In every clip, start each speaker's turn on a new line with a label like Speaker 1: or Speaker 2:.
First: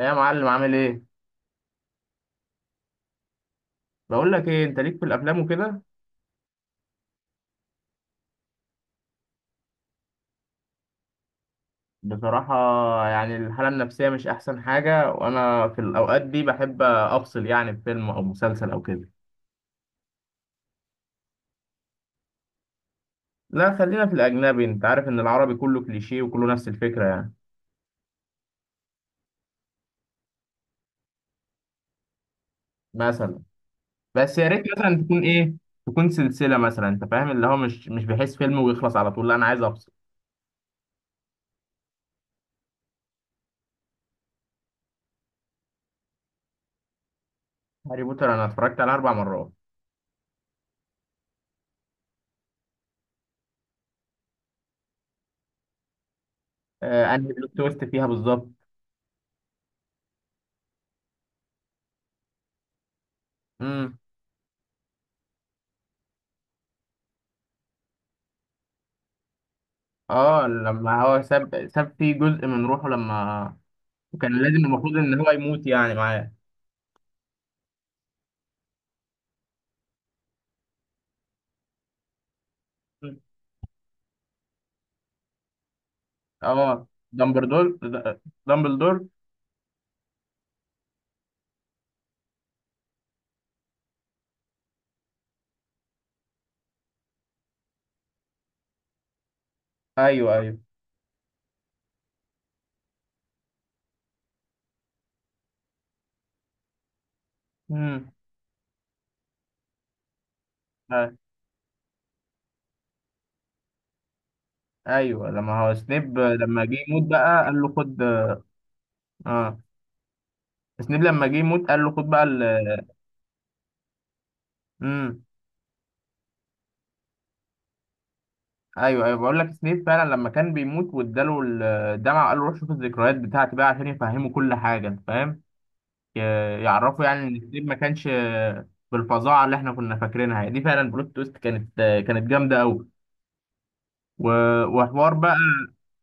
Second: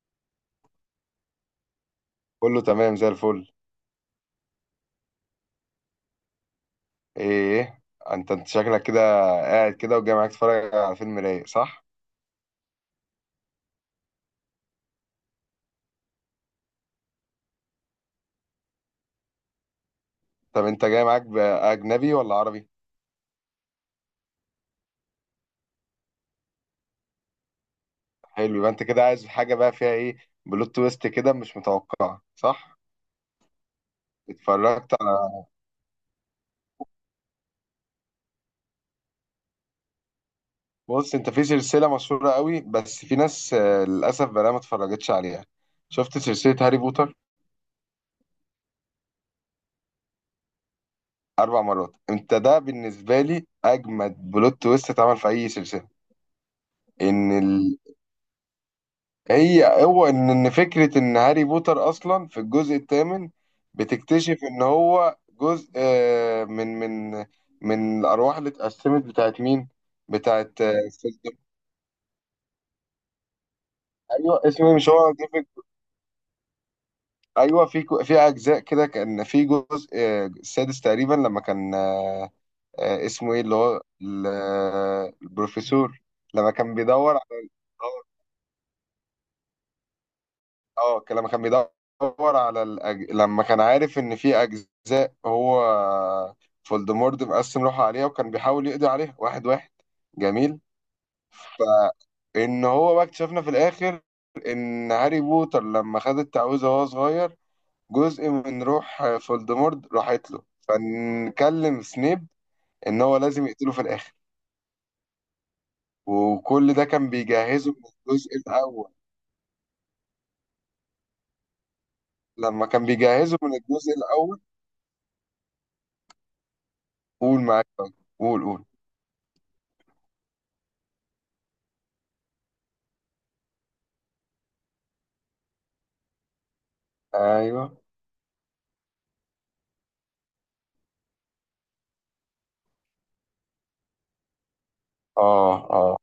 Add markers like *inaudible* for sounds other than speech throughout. Speaker 1: إيه يا معلم، عامل ايه؟
Speaker 2: كله تمام زي الفل.
Speaker 1: بقول لك ايه، انت ليك في الافلام وكده؟
Speaker 2: ايه؟ انت شكلك كده، قاعد كده وجاي معاك تتفرج على فيلم رايق، صح؟
Speaker 1: بصراحه، يعني الحاله النفسيه مش احسن حاجه، وانا في الاوقات دي بحب افصل يعني بفيلم او مسلسل او كده.
Speaker 2: طب انت جاي معاك باجنبي ولا عربي؟
Speaker 1: لا خلينا في الاجنبي، انت عارف ان العربي كله كليشيه وكله نفس الفكره يعني.
Speaker 2: حلو، يبقى انت كده عايز حاجه بقى فيها ايه؟ بلوت تويست كده مش متوقعه، صح؟
Speaker 1: مثلا بس يا ريت
Speaker 2: اتفرجت
Speaker 1: مثلا تكون
Speaker 2: على.
Speaker 1: ايه، تكون سلسله مثلا، انت فاهم اللي هو مش بحس فيلم ويخلص على طول، لا انا عايز افصل.
Speaker 2: *laughs* بص، انت في سلسله مشهوره قوي، بس في ناس للاسف بقى ما اتفرجتش عليها. شفت سلسله هاري بوتر؟
Speaker 1: هاري بوتر انا اتفرجت على 4 مرات.
Speaker 2: اربع مرات؟ انت ده بالنسبه لي اجمد بلوت تويست اتعمل في اي سلسله.
Speaker 1: آه،
Speaker 2: ان
Speaker 1: انهي
Speaker 2: ال...
Speaker 1: بلوت تويست فيها بالظبط؟
Speaker 2: هي هو ان إن فكره ان هاري بوتر اصلا في الجزء الثامن
Speaker 1: امم.
Speaker 2: بتكتشف ان هو جزء من من الارواح اللي اتقسمت بتاعت مين؟
Speaker 1: اه،
Speaker 2: بتاعت.
Speaker 1: لما هو ساب فيه جزء من روحه لما، وكان
Speaker 2: ايوه،
Speaker 1: لازم
Speaker 2: اسمه إيه؟ مش
Speaker 1: المفروض
Speaker 2: هو
Speaker 1: ان هو
Speaker 2: جيفك.
Speaker 1: يموت يعني معاه.
Speaker 2: ايوه، في اجزاء كده، كان في جزء السادس تقريبا لما كان
Speaker 1: مم.
Speaker 2: اسمه ايه اللي هو البروفيسور لما
Speaker 1: اه،
Speaker 2: كان بيدور على.
Speaker 1: دامبلدور. د- دامبلدور.
Speaker 2: اه كان لما كان بيدور على لما كان عارف ان في اجزاء هو فولدمورت مقسم روحه عليها، وكان بيحاول يقضي عليها واحد واحد.
Speaker 1: ايوه، ايوه.
Speaker 2: جميل. فان هو بقى اكتشفنا في الاخر ان هاري بوتر لما خد التعويذه وهو صغير،
Speaker 1: امم.
Speaker 2: جزء من روح فولدمورت راحت له، فنكلم سنيب ان هو لازم يقتله في الاخر،
Speaker 1: ايوه، لما هو سنيب لما
Speaker 2: وكل
Speaker 1: جه
Speaker 2: ده
Speaker 1: يموت
Speaker 2: كان
Speaker 1: بقى قال
Speaker 2: بيجهزه
Speaker 1: له
Speaker 2: من
Speaker 1: خد.
Speaker 2: الجزء الاول.
Speaker 1: اه، سنيب لما جه يموت قال له خد بقى
Speaker 2: لما
Speaker 1: ال...
Speaker 2: كان بيجهزه من الجزء الاول،
Speaker 1: امم.
Speaker 2: قول معاك. قول قول.
Speaker 1: ايوه، ايوه، بقول لك سنيب فعلا لما كان بيموت واداله الدمعه وقال له روح شوف الذكريات بتاعتي بقى عشان يفهمه كل حاجه، انت فاهم، ي- يعرفه يعني ان سنيب ما
Speaker 2: ايوه.
Speaker 1: كانش بالفظاعه اللي احنا كنا فاكرينها يعني. دي فعلا بلوت تويست كانت جامده قوي. وحوار بقى،
Speaker 2: اه، اه،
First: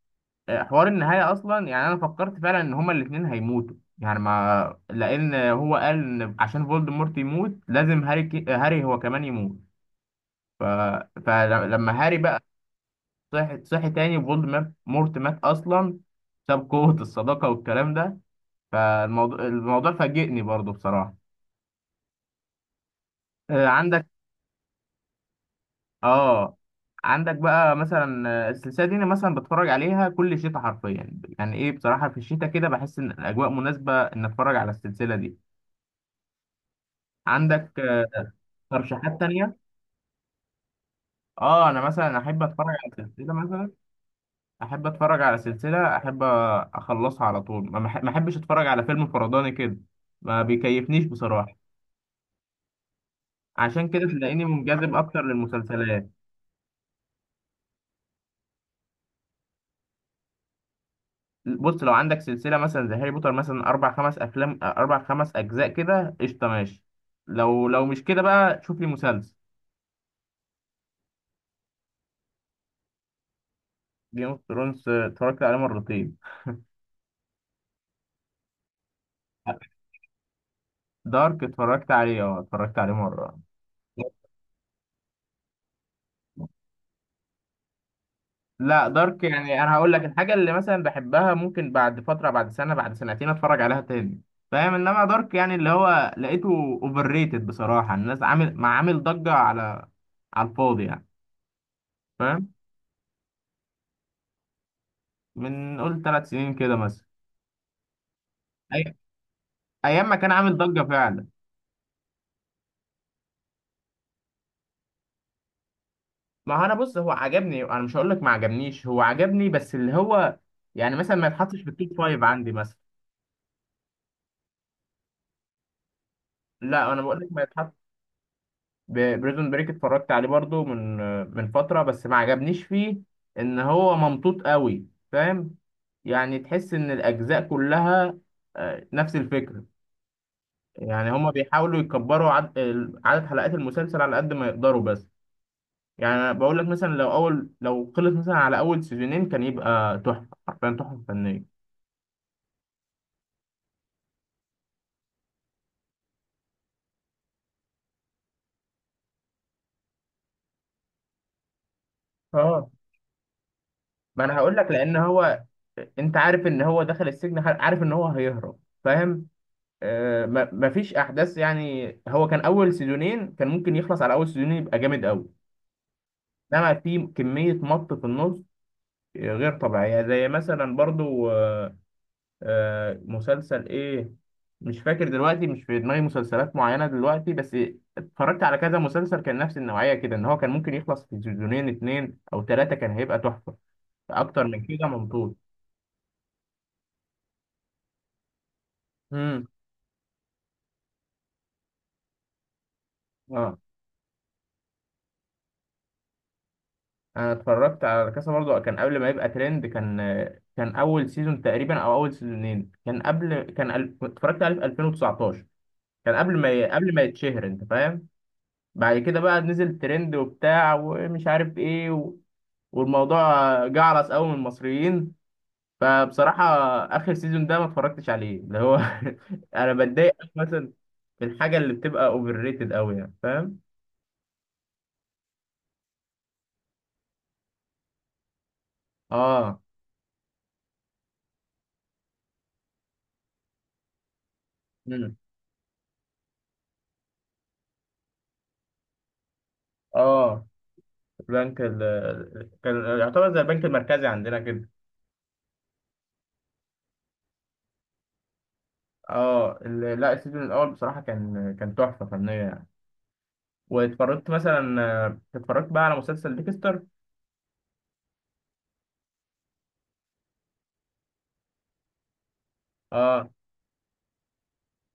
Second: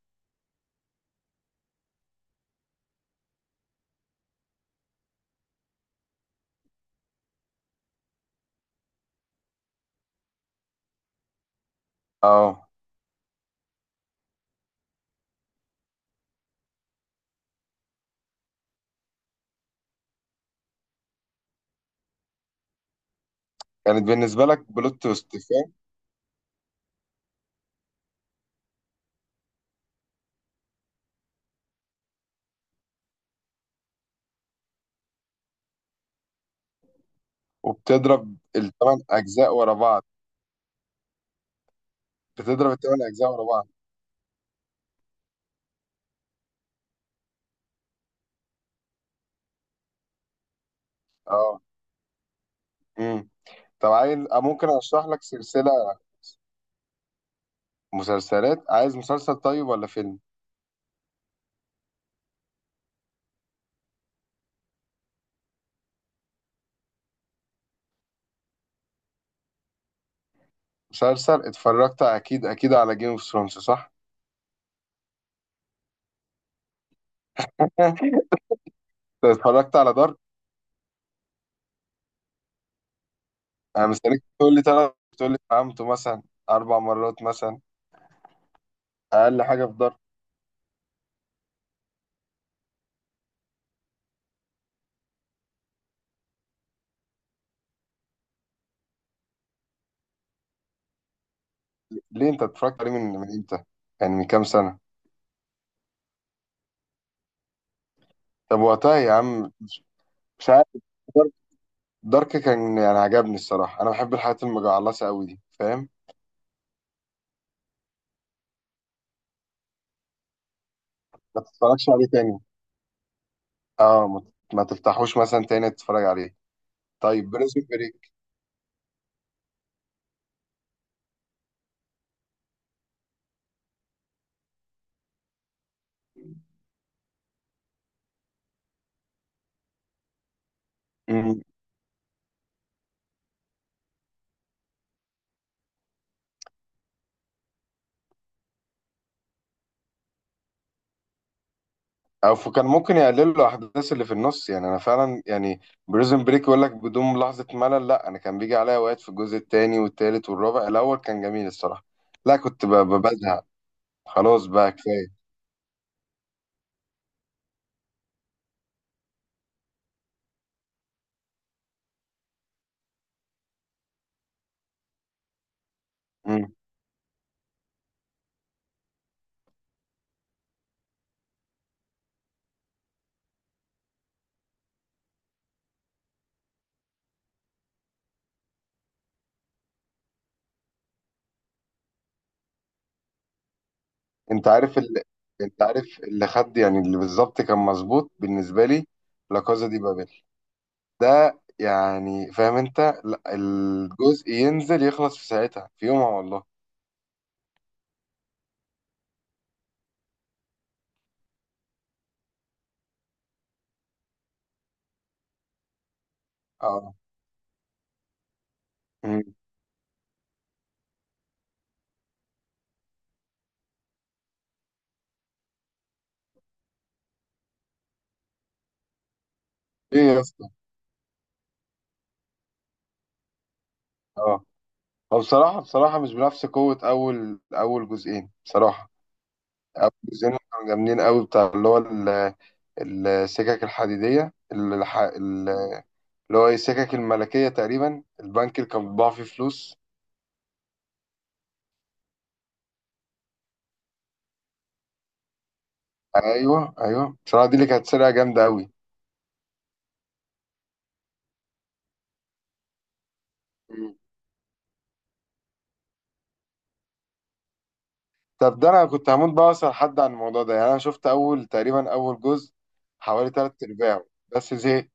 Speaker 1: حوار النهاية أصلا، يعني أنا فكرت فعلا إن هما الاتنين هيموتوا، يعني ما لأن هو قال إن عشان فولدمورت يموت لازم هاري هو كمان يموت. ف... فلما هاري بقى
Speaker 2: اه،
Speaker 1: صحي تاني، فولدمورت مات أصلا، ساب قوة الصداقة والكلام ده. فالموضوع فاجئني برضو بصراحة.
Speaker 2: كانت
Speaker 1: عندك
Speaker 2: بالنسبة لك بلوت تويست، فاهم؟
Speaker 1: آه عندك بقى مثلا السلسلة دي أنا مثلا بتفرج عليها كل شتاء حرفيا، يعني إيه بصراحة في الشتاء كده بحس إن الأجواء مناسبة إن أتفرج على السلسلة دي. عندك
Speaker 2: وبتضرب الثمان
Speaker 1: ترشيحات
Speaker 2: أجزاء
Speaker 1: تانية؟
Speaker 2: ورا بعض؟
Speaker 1: اه، انا مثلا
Speaker 2: بتضرب الثمان أجزاء ورا بعض.
Speaker 1: احب اتفرج على سلسلة، احب اخلصها على طول. ما احبش اتفرج على فيلم فرداني كده، ما بيكيفنيش بصراحة.
Speaker 2: اه. امم
Speaker 1: عشان
Speaker 2: طب
Speaker 1: كده
Speaker 2: عايز،
Speaker 1: تلاقيني
Speaker 2: ممكن
Speaker 1: منجذب
Speaker 2: أشرح
Speaker 1: اكتر
Speaker 2: لك سلسلة
Speaker 1: للمسلسلات.
Speaker 2: مسلسلات. عايز مسلسل طيب ولا فيلم؟
Speaker 1: بص، لو عندك سلسلة مثلا زي هاري بوتر مثلا اربع خمس افلام، اربع خمس اجزاء كده، قشطة ماشي. لو مش كده بقى شوف لي مسلسل.
Speaker 2: مسلسل؟ اتفرجت أكيد أكيد على جيم اوف ثرونز، صح؟
Speaker 1: جيم اوف ثرونز اتفرجت عليه مرتين.
Speaker 2: *laughs* انت اتفرجت على دارك؟
Speaker 1: دارك اتفرجت عليه، اه، اتفرجت عليه مرة.
Speaker 2: انا مستنيك تقول لي تلات، تقول لي فهمته مثلا اربع مرات مثلا.
Speaker 1: لا، دارك
Speaker 2: اقل
Speaker 1: يعني
Speaker 2: حاجه في
Speaker 1: انا هقول
Speaker 2: دارك.
Speaker 1: لك، الحاجه اللي مثلا بحبها ممكن بعد فتره، بعد سنه، بعد سنتين اتفرج عليها تاني، فاهم. انما دارك يعني، اللي هو لقيته اوفر ريتد بصراحه، الناس عامل ما عامل ضجه على الفاضي يعني،
Speaker 2: ليه؟ انت
Speaker 1: فاهم.
Speaker 2: اتفرجت عليه من امتى؟ يعني من كام سنه؟
Speaker 1: من قول 3 سنين كده مثلا،
Speaker 2: طب
Speaker 1: أي...
Speaker 2: وقتها يا عم.
Speaker 1: ايام ما كان
Speaker 2: مش
Speaker 1: عامل
Speaker 2: عارف.
Speaker 1: ضجه فعلا.
Speaker 2: دارك كان يعني عجبني الصراحة، أنا بحب الحاجات المجعلصة أوي دي، فاهم؟
Speaker 1: ما هو انا بص، هو عجبني، انا مش هقول لك ما عجبنيش، هو عجبني بس اللي هو يعني مثلا ما
Speaker 2: ما
Speaker 1: يتحطش في
Speaker 2: تتفرجش
Speaker 1: التوب
Speaker 2: عليه
Speaker 1: فايف
Speaker 2: تاني؟
Speaker 1: عندي مثلا.
Speaker 2: اه، ما تفتحوش مثلا تاني تتفرج عليه؟
Speaker 1: لا انا بقول لك
Speaker 2: طيب
Speaker 1: ما...
Speaker 2: بريزون بريك.
Speaker 1: بريزون بريك اتفرجت عليه برضو من فترة، بس ما عجبنيش فيه ان هو ممطوط قوي، فاهم. يعني تحس ان الاجزاء كلها نفس الفكرة، يعني هما بيحاولوا يكبروا عدد حلقات المسلسل على قد ما يقدروا بس. يعني انا بقول لك مثلا لو اول، لو خلص مثلا على اول سيزونين كان يبقى تحفة، حرفيا تحفة فنية.
Speaker 2: او كان ممكن يقللوا الاحداث اللي في النص، يعني انا فعلا يعني بريزون بريك يقول لك بدون لحظة ملل. لا، انا كان بيجي عليا اوقات في الجزء التاني والتالت والرابع. الاول كان جميل الصراحة. لا، كنت
Speaker 1: اه،
Speaker 2: بزهق.
Speaker 1: ما انا
Speaker 2: خلاص
Speaker 1: هقول لك
Speaker 2: بقى
Speaker 1: لان
Speaker 2: كفاية.
Speaker 1: هو، انت عارف ان هو دخل السجن، عارف ان هو هيهرب، فاهم. ما مفيش احداث يعني. هو كان اول سيزونين، كان ممكن يخلص على اول سيزونين يبقى جامد قوي.
Speaker 2: مم.
Speaker 1: انما في كميه مط في النص غير طبيعيه، زي مثلا برضو مسلسل ايه، مش فاكر دلوقتي، مش في دماغي مسلسلات معينه دلوقتي، بس اتفرجت على كذا مسلسل كان نفس النوعيه كده، ان هو كان ممكن يخلص في سيزونين اتنين او تلاته كان هيبقى تحفه، اكتر
Speaker 2: انت
Speaker 1: من
Speaker 2: عارف
Speaker 1: كده
Speaker 2: اللي،
Speaker 1: ممطول.
Speaker 2: انت عارف اللي خد، يعني اللي بالظبط كان مظبوط بالنسبة لي، لا
Speaker 1: امم.
Speaker 2: كازا دي بابل. ده يعني فاهم انت؟ لا،
Speaker 1: اه،
Speaker 2: الجزء ينزل يخلص في ساعتها في يومها، والله.
Speaker 1: انا اتفرجت على كاسا برضو، كان قبل ما يبقى ترند. كان كان اول سيزون تقريبا او اول سيزونين، كان قبل، اتفرجت عليه في 2019، كان قبل ما ي... قبل
Speaker 2: اه.
Speaker 1: ما يتشهر، انت فاهم. بعد كده
Speaker 2: مم.
Speaker 1: بقى نزل ترند وبتاع ومش عارف ايه والموضوع جعرس قوي من المصريين. فبصراحة اخر سيزون ده ما اتفرجتش عليه، اللي هو، *laughs* انا
Speaker 2: ايه
Speaker 1: بتضايق
Speaker 2: يا
Speaker 1: أوي
Speaker 2: اسطى؟
Speaker 1: مثلا في الحاجة اللي بتبقى اوفر ريتد قوي يعني، فاهم.
Speaker 2: اه، هو بصراحة بصراحة مش بنفس قوة أول أول جزئين بصراحة.
Speaker 1: اه.
Speaker 2: أول جزئين كانوا جامدين قوي، بتاع اللي هو السكك الحديدية
Speaker 1: مم.
Speaker 2: اللي هو إيه، السكك الملكية تقريبا، البنك اللي كان بيطبع فيه فلوس.
Speaker 1: اه، البنك كان يعتبر زي البنك المركزي عندنا كده.
Speaker 2: أيوه، أيوه، بصراحة دي اللي كانت سرقة جامدة قوي.
Speaker 1: اه، لا السيزون الاول بصراحه كان، كان تحفه فنيه يعني. واتفرجت مثلا، اتفرجت بقى على مسلسل ديكستر.
Speaker 2: طب ده انا كنت هموت بقى اسال حد عن الموضوع ده، يعني انا شفت اول جزء،
Speaker 1: اه،
Speaker 2: حوالي تلات ارباعه، بس زهقت.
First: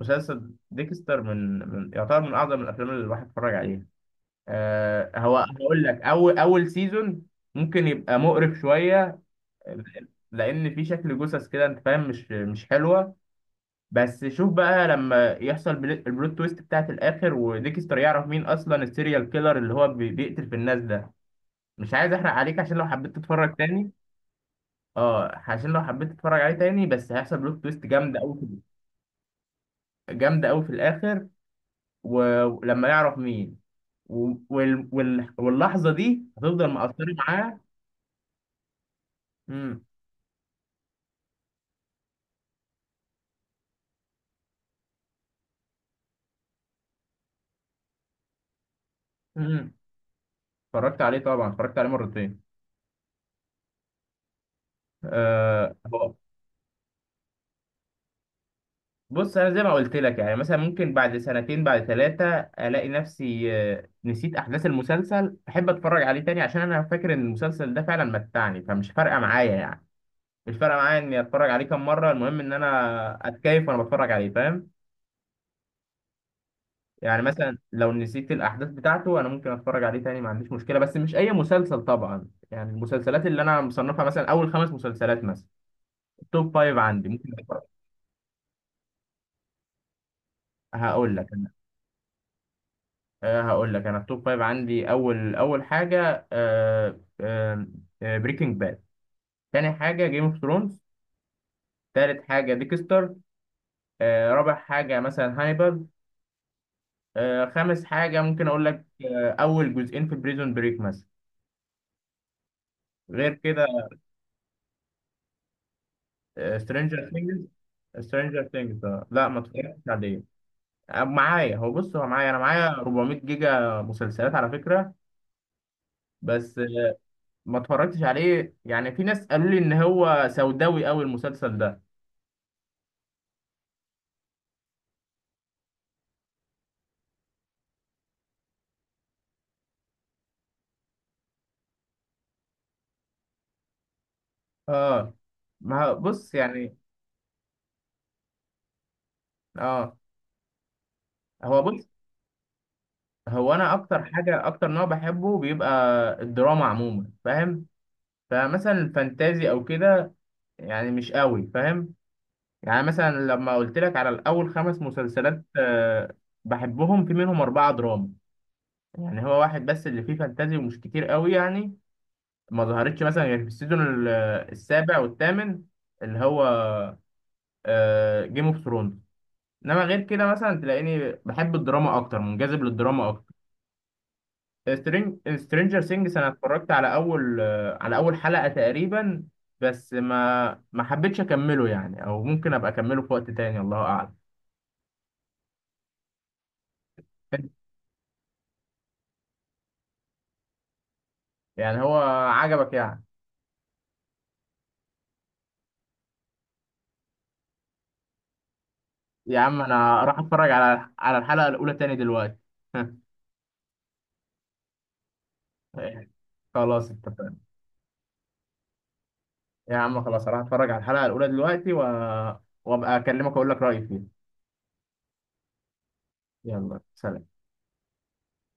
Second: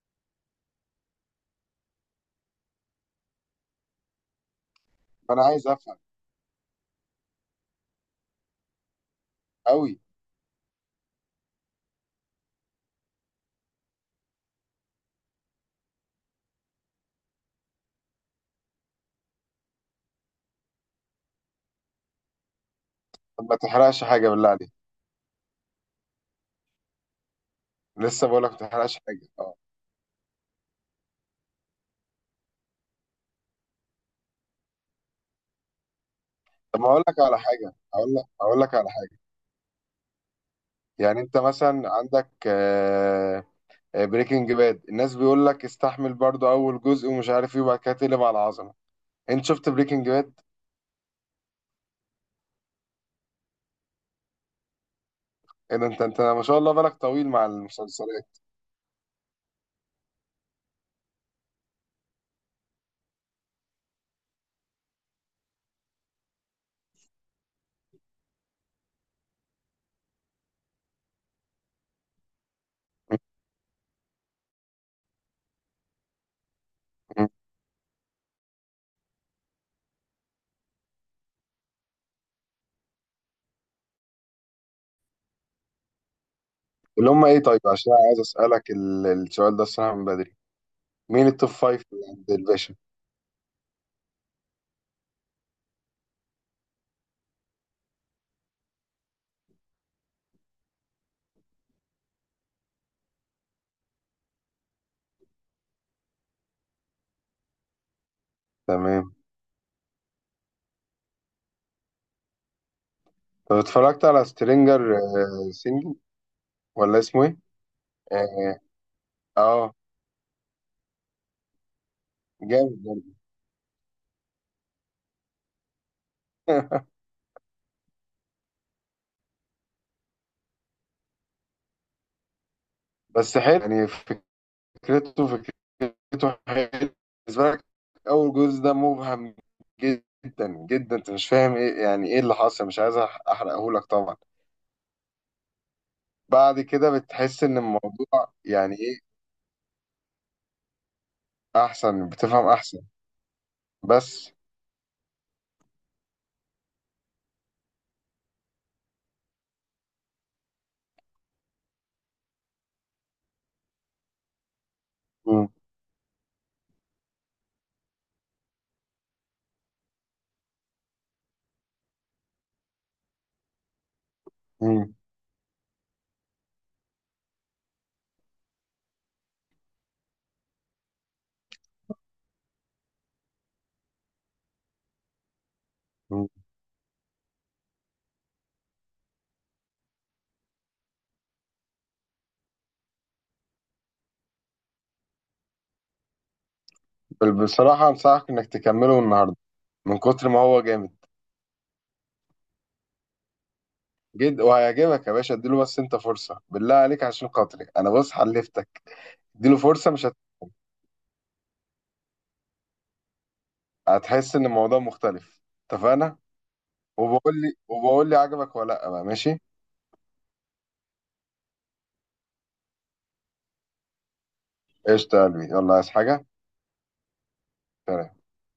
Speaker 1: مسلسل ديكستر من، من يعتبر من اعظم الافلام اللي الواحد اتفرج عليها. هو
Speaker 2: فانا عايز
Speaker 1: هقول
Speaker 2: افهم
Speaker 1: لك، اول سيزون ممكن يبقى مقرف شويه،
Speaker 2: قوي.
Speaker 1: لان في شكل جثث كده، انت فاهم، مش حلوه. بس شوف بقى لما يحصل البلوت تويست بتاعت الاخر، وديكستر يعرف مين اصلا السيريال كيلر اللي هو بيقتل في الناس ده. مش عايز احرق عليك، عشان لو حبيت
Speaker 2: طب
Speaker 1: تتفرج
Speaker 2: ما
Speaker 1: تاني.
Speaker 2: تحرقش حاجه، بالله عليك.
Speaker 1: اه، عشان لو حبيت تتفرج عليه تاني، بس هيحصل بلوت تويست جامده
Speaker 2: لسه
Speaker 1: قوي،
Speaker 2: بقول لك ما تحرقش حاجه، اه.
Speaker 1: جامده قوي في الاخر. ولما يعرف مين، واللحظه دي هتفضل
Speaker 2: طب ما اقول
Speaker 1: مأثره
Speaker 2: لك على
Speaker 1: معاه.
Speaker 2: حاجه، اقول لك على حاجه.
Speaker 1: امم.
Speaker 2: يعني انت مثلا عندك بريكنج باد، الناس بيقول لك استحمل برضو اول جزء ومش عارف ايه وبعد كده تقلب على العظمه. انت شفت
Speaker 1: امم،
Speaker 2: بريكنج باد؟
Speaker 1: اتفرجت عليه طبعا، اتفرجت عليه مرتين. آه...
Speaker 2: ايه ده، انت ما شاء الله بالك طويل مع المسلسلات.
Speaker 1: بص، انا زي ما قلت لك، يعني مثلا ممكن بعد سنتين بعد ثلاثه الاقي نفسي نسيت احداث المسلسل، احب اتفرج عليه تاني، عشان انا فاكر ان المسلسل ده فعلا متعني، فمش فارقه معايا يعني. مش فارقه معايا اني اتفرج عليه كام مره، المهم ان انا اتكيف وانا بتفرج عليه، فاهم. يعني
Speaker 2: *laughs*
Speaker 1: مثلا لو نسيت الاحداث بتاعته، انا ممكن اتفرج عليه تاني ما عنديش مشكله، بس مش اي مسلسل طبعا يعني، المسلسلات اللي انا مصنفها مثلا اول خمس مسلسلات مثلا، توب فايف عندي
Speaker 2: اللي هم
Speaker 1: ممكن
Speaker 2: ايه؟ طيب،
Speaker 1: أتفرج.
Speaker 2: عشان أنا عايز اسالك السؤال ده الصراحه من بدري.
Speaker 1: هقول لك.
Speaker 2: مين التوب فايف اللي عند الباشا؟
Speaker 1: هقول لك، انا التوب فايف عندي، اول حاجه، أه أه بريكنج باد. تاني حاجه جيم اوف ثرونز. تالت حاجه ديكستر. رابع حاجه مثلا هانيبال. خامس حاجه ممكن اقول لك،
Speaker 2: تمام.
Speaker 1: اول جزئين في بريزون بريك مثلا. غير
Speaker 2: طب
Speaker 1: كده
Speaker 2: اتفرجت على سترينجر سينجل، ولا
Speaker 1: سترينجر
Speaker 2: اسمه ايه؟
Speaker 1: ثينجز. سترينجر
Speaker 2: اه.
Speaker 1: ثينجز؟ لا ما
Speaker 2: آه،
Speaker 1: اتفرجتش عليه. آه، معايا هو بص هو معايا انا معايا
Speaker 2: جامد برضه.
Speaker 1: 400 جيجا مسلسلات على فكره، بس
Speaker 2: *laughs*
Speaker 1: ما اتفرجتش عليه، يعني في ناس قالوا لي ان هو سوداوي قوي المسلسل ده.
Speaker 2: بس حلو يعني، فكرته فكرته حلو بالنسبه لك. اول جزء ده مبهم جدا جدا، انت مش فاهم ايه، يعني ايه اللي حصل، مش عايز احرقه لك طبعا.
Speaker 1: اه. ما هو- بص
Speaker 2: بعد
Speaker 1: يعني،
Speaker 2: كده بتحس ان الموضوع يعني ايه،
Speaker 1: اه، هو بص
Speaker 2: احسن بتفهم احسن.
Speaker 1: هو انا،
Speaker 2: بس.
Speaker 1: اكتر نوع بحبه بيبقى الدراما عموما، فاهم. فمثلا الفانتازي او كده يعني مش قوي، فاهم. يعني مثلا لما قلت لك على الاول خمس مسلسلات
Speaker 2: مم.
Speaker 1: بحبهم، في منهم اربعه دراما، يعني هو واحد بس اللي فيه فانتازي، ومش كتير قوي يعني، ما ظهرتش مثلا غير في السيزون السابع والثامن، اللي هو جيم اوف ثرونز. انما غير كده مثلا تلاقيني بحب الدراما اكتر، منجذب للدراما اكتر. سترينجر سينجز انا
Speaker 2: مم.
Speaker 1: اتفرجت على اول آه، على اول حلقة تقريبا، بس ما حبيتش اكمله يعني، او ممكن ابقى اكمله في وقت تاني، الله اعلم.
Speaker 2: بصراحة أنصحك إنك تكمله النهاردة، من كتر ما هو جامد
Speaker 1: يعني هو عجبك يعني؟
Speaker 2: جد وهيعجبك يا باشا. اديله بس أنت فرصة بالله عليك عشان خاطري أنا، بص حلفتك.
Speaker 1: يا
Speaker 2: اديله
Speaker 1: عم
Speaker 2: فرصة،
Speaker 1: انا
Speaker 2: مش هت...
Speaker 1: راح اتفرج على الحلقة الاولى تاني دلوقتي.
Speaker 2: هتحس إن الموضوع مختلف. اتفقنا؟
Speaker 1: *laughs* خلاص
Speaker 2: وبقول
Speaker 1: اتفقنا.
Speaker 2: لي وبقول لي عجبك ولا لأ بقى، ماشي؟
Speaker 1: يا عم خلاص، راح اتفرج على الحلقة الاولى دلوقتي وابقى اكلمك واقول لك رأيي فيها.
Speaker 2: قشطة يا قلبي، يلا عايز حاجة؟
Speaker 1: يلا سلام.
Speaker 2: سلام.